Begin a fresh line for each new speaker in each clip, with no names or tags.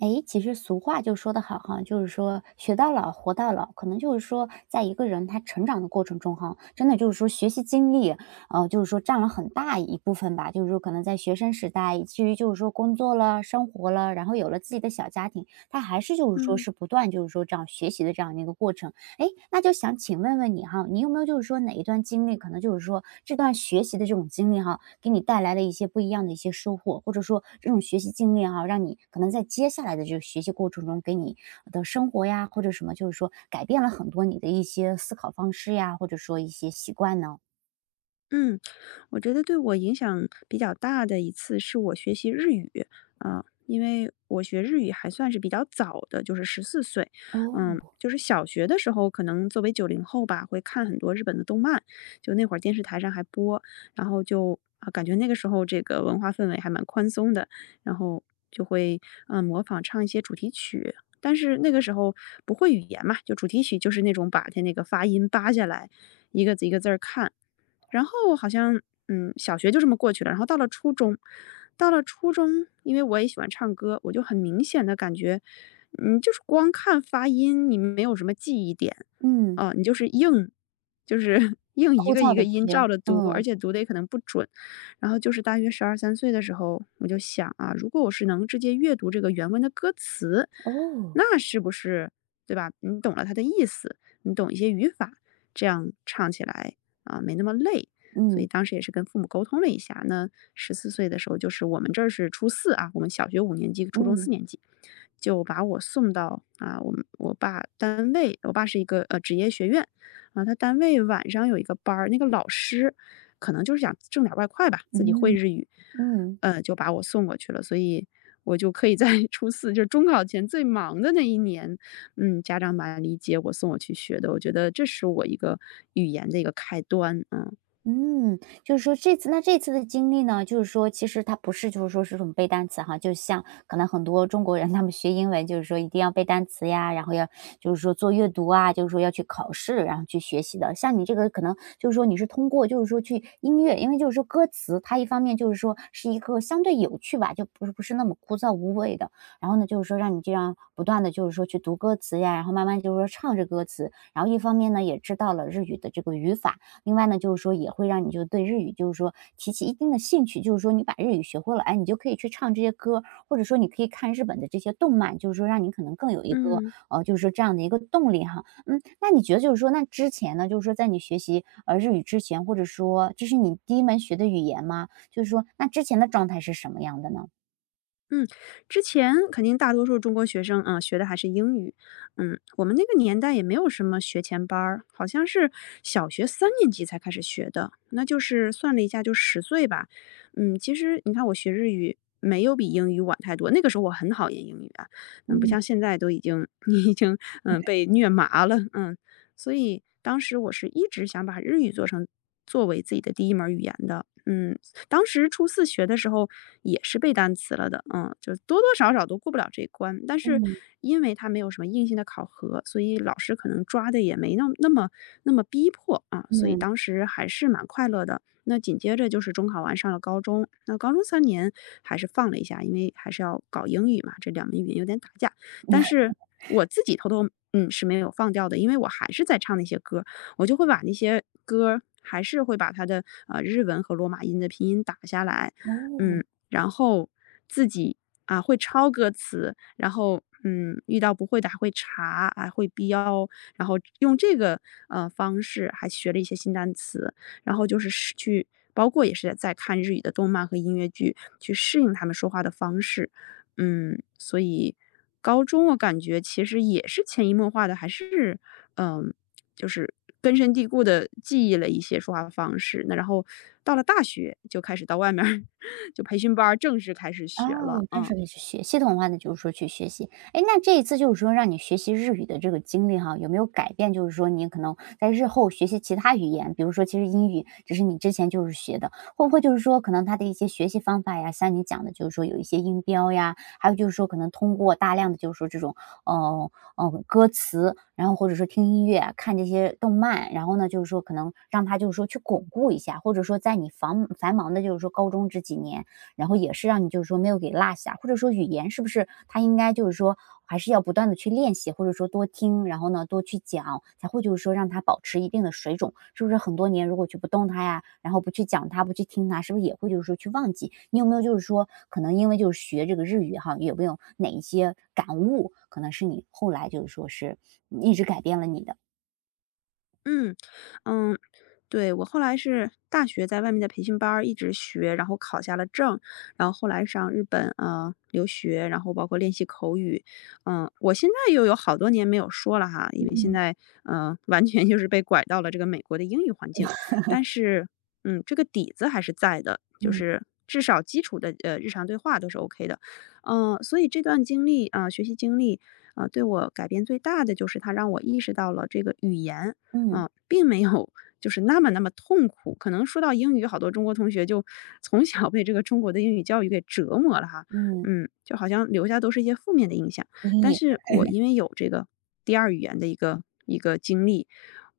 诶，其实俗话就说得好哈，就是说“学到老，活到老”。可能就是说，在一个人他成长的过程中哈，真的就是说学习经历，就是说占了很大一部分吧。就是说可能在学生时代，以至于就是说工作了、生活了，然后有了自己的小家庭，他还是就是说
嗯
是不断就是说这样学习的这样的一个过程。诶，那就想请问问你哈，你有没有就是说哪一段经历，可能就是说这段学习的这种经历哈，给你带来了一些不一样的一些收获，或者说这种学习经历哈，让你可能在接下来的这个学习过程中，给你的生活呀，或者什么，就是说改变了很多你的一些思考方式呀，或者说一些习惯呢？
嗯，我觉得对我影响比较大的一次是我学习日语。因为我学日语还算是比较早的，就是十四岁，
哦。
就是小学的时候，可能作为90后吧，会看很多日本的动漫。就那会儿电视台上还播，然后就感觉那个时候这个文化氛围还蛮宽松的。然后就会模仿唱一些主题曲。但是那个时候不会语言嘛，就主题曲就是那种把它那个发音扒下来，一个字一个字儿看。然后好像，小学就这么过去了。然后到了初中，因为我也喜欢唱歌，我就很明显的感觉，就是光看发音，你没有什么记忆点。
嗯，
啊，你就是就是 硬一
枯
个
燥
一个
的
音
学，
照着读，而
嗯。
且读的也可能不准。然后就是大约十二三岁的时候，我就想啊，如果我是能直接阅读这个原文的歌词，
哦。
那是不是，对吧？你懂了它的意思，你懂一些语法，这样唱起来。啊，没那么累。所以
嗯。
当时也是跟父母沟通了一下，那十四岁的时候，就是我们这儿是初四啊，我们小学5年级、初中四
嗯。
年级，就把我送到，啊，我爸单位，我爸是一个，职业学院。啊，他单位晚上有一个班儿，那个老师可能就是想挣点外快吧，自己会
嗯。
日语，
嗯。
就把我送过去了。所以我就可以在 初四，就是中考前最忙的那一年，家长蛮理解我，送我去学的，我觉得这是我一个语言的一个开端。嗯。
嗯，就是说这次的经历呢，就是说其实它不是就是说是这种背单词哈，就像可能很多中国人他们学英文，就是说一定要背单词呀，然后要就是说做阅读啊，就是说要去考试，然后去学习的。像你这个可能就是说你是通过就是说去音乐，因为就是说歌词它一方面就是说是一个相对有趣吧，就不是那么枯燥无味的。然后呢，就是说让你这样不断的就是说去读歌词呀，然后慢慢就是说唱着歌词，然后一方面呢也知道了日语的这个语法。另外呢，就是说也会让你就对日语就是说提起一定的兴趣，就是说你把日语学会了，哎，你就可以去唱这些歌，或者说你可以看日本的这些动漫，就是说让你可能更有一个，
嗯。
就是说这样的一个动力哈。嗯，那你觉得就是说，那之前呢，就是说在你学习，日语之前，或者说这是你第一门学的语言吗？就是说那之前的状态是什么样的呢？
嗯，之前肯定大多数中国学生啊，学的还是英语。我们那个年代也没有什么学前班儿，好像是小学3年级才开始学的，那就是算了一下就10岁吧。其实你看我学日语没有比英语晚太多。那个时候我很讨厌英语啊，不
嗯。
像现在都已经 你已经被虐麻了。嗯，所以当时我是一直想把日语作为自己的第一门儿语言的。嗯，当时初四学的时候也是背单词了的，就多多少少都过不了这一关。但是
嗯。
因为它没有什么硬性的考核，所以老师可能抓的也没那么逼迫啊，所以
嗯。
当时还是蛮快乐的。那紧接着就是中考完上了高中。那高中三年还是放了一下，因为还是要搞英语嘛，这两门语言有点打架。但 是我自己偷偷是没有放掉的，因为我还是在唱那些歌，我就会把那些歌还是会把它的日文和罗马音的拼音打下来。
哦。
嗯，然后自己会抄歌词，然后遇到不会的还会查，还会标，然后用这个方式还学了一些新单词，然后就是去。包括也是在看日语的动漫和音乐剧，去适应他们说话的方式。所以高中我感觉其实也是潜移默化的，还是嗯、就是根深蒂固的记忆了一些说话方式。那然后到了大学就开始到外面儿 就培训班儿正式开始学了。
哦，专
嗯。
属的去学，系统化的，就是说去学习。哎，那这一次就是说让你学习日语的这个经历哈，有没有改变就是说你可能在日后学习其他语言，比如说其实英语只是你之前就是学的，会不会就是说可能他的一些学习方法呀，像你讲的就是说有一些音标呀，还有就是说可能通过大量的就是说这种，呃，歌词，然后或者说听音乐啊、看这些动漫，然后呢，就是说可能让他就是说去巩固一下，或者说在你繁忙的就是说高中这几年，然后也是让你就是说没有给落下，或者说语言是不是它应该就是说还是要不断的去练习，或者说多听，然后呢多去讲，才会就是说让它保持一定的水准。是不是很多年如果去不动它呀，然后不去讲它，不去听它，是不是也会就是说去忘记？你有没有就是说可能因为就是学这个日语哈，有没有哪一些感悟，可能是你后来就是说是一直改变了你的？
嗯，嗯，对，我后来是大学在外面的培训班儿一直学，然后考下了证，然后后来上日本留学，然后包括练习口语。我现在又有好多年没有说了哈。因为现
嗯。
在完全就是被拐到了这个美国的英语环境，但是这个底子还是在的，就
嗯
是至少基础的日常对话都是 OK 的。所以这段经历啊、学习经历对我改变最大的就是它让我意识到了这个语言
嗯
并没有就是那么那么痛苦。可能说到英语，好多中国同学就从小被这个中国的英语教育给折磨了哈。
嗯，
就好像留下都是一些负面的印象。
阴
但
影。
是我因为有这个第二语言的一个经历，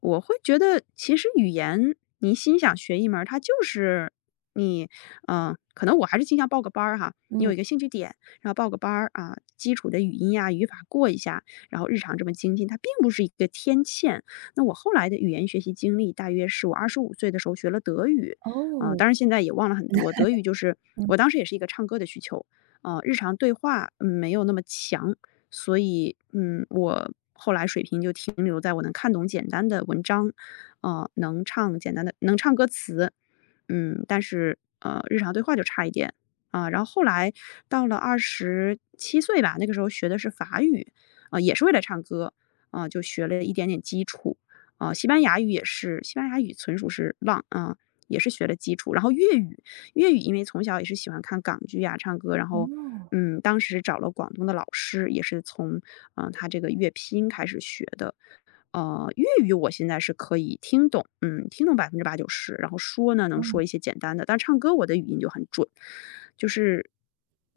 我会觉得其实语言你心想学一门儿它就是你。可能我还是倾向报个班儿哈。你有
嗯。
一个兴趣点，然后报个班儿啊，基础的语音呀、语法过一下，然后日常这么精进，它并不是一个天堑。那我后来的语言学习经历大约是我25岁的时候学了德语。啊，
哦。
当然现在也忘了很多。德语就是
嗯。
我当时也是一个唱歌的需求，啊，日常对话，没有那么强。所以，我后来水平就停留在我能看懂简单的文章，能唱简单的能唱歌词，但是，日常对话就差一点。啊，然后后来到了27岁吧，那个时候学的是法语，啊，也是为了唱歌，啊，就学了一点点基础。啊，西班牙语也是，西班牙语纯属是浪啊，也是学的基础。然后粤语。粤语因为从小也是喜欢看港剧呀、唱歌，然后
哦。
当时找了广东的老师，也是从他这个粤拼开始学的。粤语我现在是可以听懂，听懂百分之八九十，然后说呢，能说一
哦。
些简单的，但唱歌我的语音就很准。就是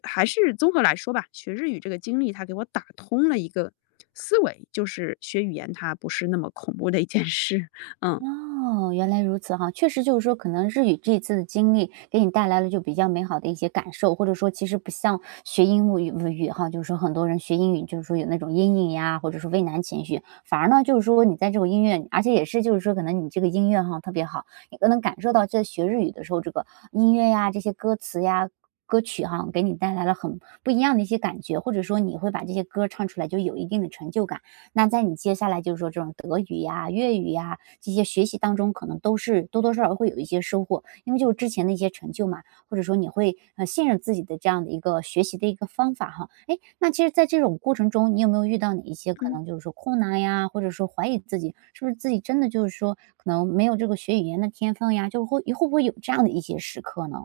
还是综合来说吧，学日语这个经历，它给我打通了一个思维，就是学语言它不是那么恐怖的一件事。嗯
哦，原来如此哈，确实就是说，可能日语这一次的经历给你带来了就比较美好的一些感受，或者说其实不像学英语语哈，就是说很多人学英语就是说有那种阴影呀，或者说畏难情绪，反而呢就是说你在这种音乐，而且也是就是说可能你这个音乐哈特别好，你可能感受到在学日语的时候，这个音乐呀这些歌词呀。歌曲哈，给你带来了很不一样的一些感觉，或者说你会把这些歌唱出来，就有一定的成就感。那在你接下来就是说这种德语呀、粤语呀，这些学习当中可能都是多多少少会有一些收获，因为就是之前的一些成就嘛，或者说你会，信任自己的这样的一个学习的一个方法哈。哎，那其实在这种过程中，你有没有遇到哪一些可
嗯。
能就是说困难呀，或者说怀疑自己，是不是自己真的就是说可能没有这个学语言的天分呀，就会不会有这样的一些时刻呢？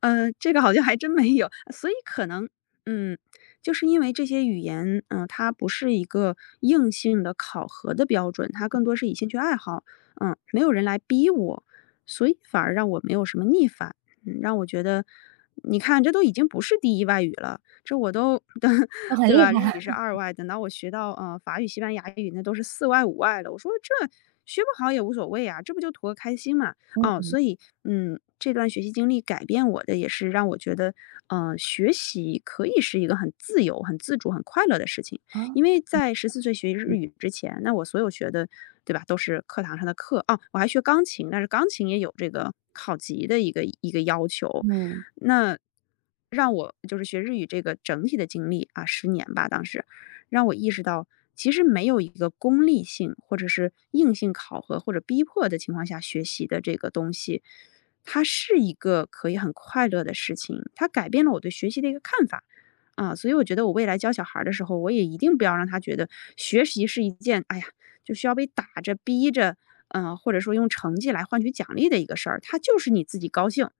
这个好像还真没有。所以可能，嗯，就是因为这些语言，它不是一个硬性的考核的标准，它更多是以兴趣爱好，没有人来逼我，所以反而让我没有什么逆反。让我觉得，你看，这都已经不是第一外语了，这我都，
就很
对
厉
吧？日
害
语是
了，
二外，等到我学到法语、西班牙语，那都是四外、五外了。我说这学不好也无所谓啊，这不就图个开心嘛。
嗯。
哦，所以，这段学习经历改变我的也是让我觉得，学习可以是一个很自由、很自主、很快乐的事情。
哦。
因为在十四岁学日语之前，那我所有学的，对吧，都是课堂上的课。啊。我还学钢琴，但是钢琴也有这个考级的一个要求。
嗯。
那让我就是学日语这个整体的经历啊10年吧，当时让我意识到，其实没有一个功利性或者是硬性考核或者逼迫的情况下学习的这个东西，它是一个可以很快乐的事情，它改变了我对学习的一个看法。啊，所以我觉得我未来教小孩儿的时候，我也一定不要让他觉得学习是一件，哎呀，就需要被打着、逼着，或者说用成绩来换取奖励的一个事儿。它就是你自己高兴，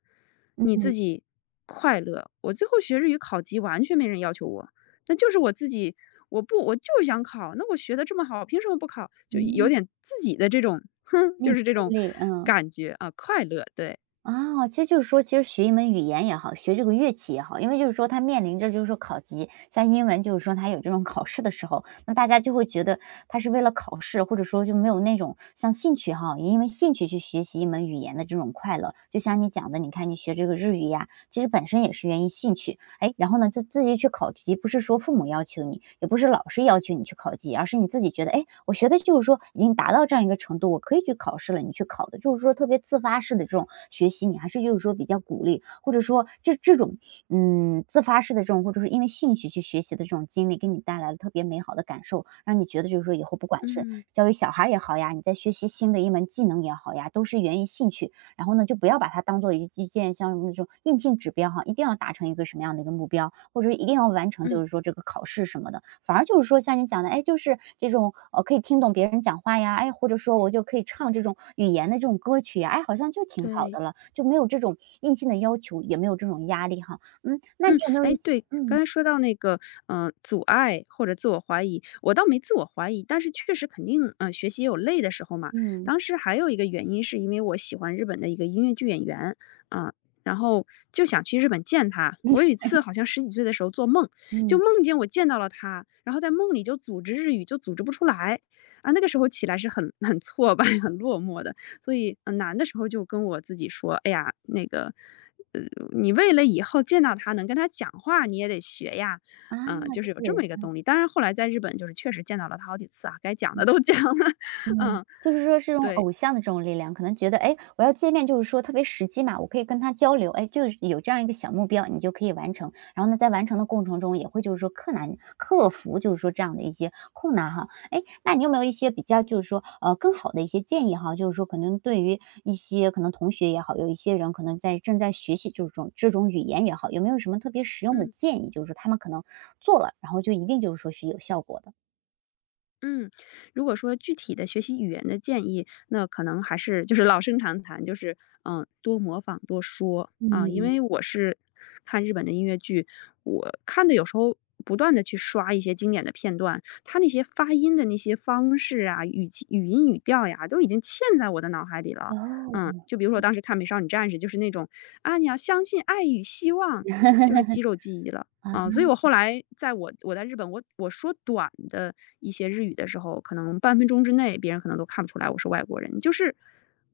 你
嗯。
自己快乐。我最后学日语考级，完全没人要求我，那就是我自己，我不我就是想考，那我学的这么好，凭什么不考？就有
嗯，
点自己的这种，哼，
内
就
驱
是这种
力，嗯。
感觉啊。快乐，对，
啊，其实就是说，其实学一门语言也好，学这个乐器也好，因为就是说它面临着就是说考级，像英文就是说它有这种考试的时候，那大家就会觉得它是为了考试，或者说就没有那种像兴趣哈，也因为兴趣去学习一门语言的这种快乐。就像你讲的，你看你学这个日语呀，其实本身也是源于兴趣。哎，然后呢，自己去考级，不是说父母要求你，也不是老师要求你去考级，而是你自己觉得，哎，我学的就是说已经达到这样一个程度，我可以去考试了，你去考的，就是说特别自发式的这种学习，你还是就是说比较鼓励，或者说这种嗯自发式的这种，或者是因为兴趣去学习的这种经历，给你带来了特别美好的感受，让你觉得就是说以后不管是
嗯
教育小孩儿也好呀，你在学习新的一门技能也好呀，都是源于兴趣，然后呢，就不要把它当做一件像那种硬性指标哈，一定要达成一个什么样的一个目标，或者是一定要完成，
嗯，
就是说这个考试什么的。反而就是说像你讲的，哎，就是这种可以听懂别人讲话呀，哎，或者说我就可以唱这种语言的这种歌曲呀，哎，好像就挺好的
对。
了，就没有这种硬性的要求，也没有这种压力哈。嗯，那你
嗯，
有没有一
哎，
些
对，刚
嗯。
才说到那个，阻碍或者自我怀疑，我倒没自我怀疑。但是确实肯定，学习也有累的时候嘛。
嗯。
当时还有一个原因是因为我喜欢日本的一个音乐剧演员，啊、然后就想去日本见他。我有一次好像十几岁的时候做梦，就
嗯。
梦见我见到了他，然后在梦里就组织日语就组织不出来。啊，那个时候起来是很挫败、很落寞的。所以，难的时候就跟我自己说，哎呀，那个。呃，你为了以后见到他能跟他讲话，你也得学呀。
啊，
就
就
是有
是
这
有
么一个动力。当然后来在日本就是确实见到了他好几次啊，该讲的都 讲了。
嗯，
嗯，
就是说这种
对，
偶像的这种力量，可能觉得，哎，诶我要见面就是说特别实际嘛，我可以跟他交流，哎，就是有这样一个小目标，你就可以完成。然后呢，在完成的过程中，也会就是说克难克服，就是说这样的一些困难哈。哎，那你有没有一些比较就是说更好的一些建议哈？就是说可能对于一些可能同学也好，有一些人可能在正在学习就是这种语言也好，有没有什么特别实用的
嗯。
建议？就是说他们可能做了，然后就一定就是说是有效果的。
嗯，如果说具体的学习语言的建议，那可能还是就是老生常谈，就是多模仿多说啊。因
嗯，
为我是看日本的音乐剧，我看的有时候不断的去刷一些经典的片段，它那些发音的那些方式啊，语气、语音、语调呀，都已经嵌在我的脑海里了。
然后。
就比如说我当时看《美少女战士》，就是那种啊，你要相信爱与希望，就是肌肉记忆了。啊，所以我后来我在日本，我说短的一些日语的时候，可能半分钟之内，别人可能都看不出来我是外国人，就是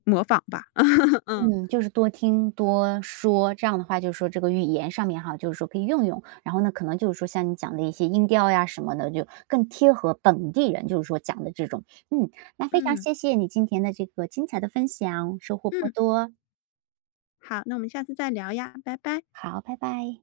模仿吧。嗯
嗯，就是多听多说，这样的话就是说这个语言上面哈，就是说可以用用，然后呢，可能就是说像你讲的一些音调呀什么的，就更贴合本地人，就是说讲的这种。嗯，那非常
嗯
谢谢你今天的这个精彩的分享，收获颇
嗯，
多。
好，那我们下次再聊呀，拜拜。
好，拜拜。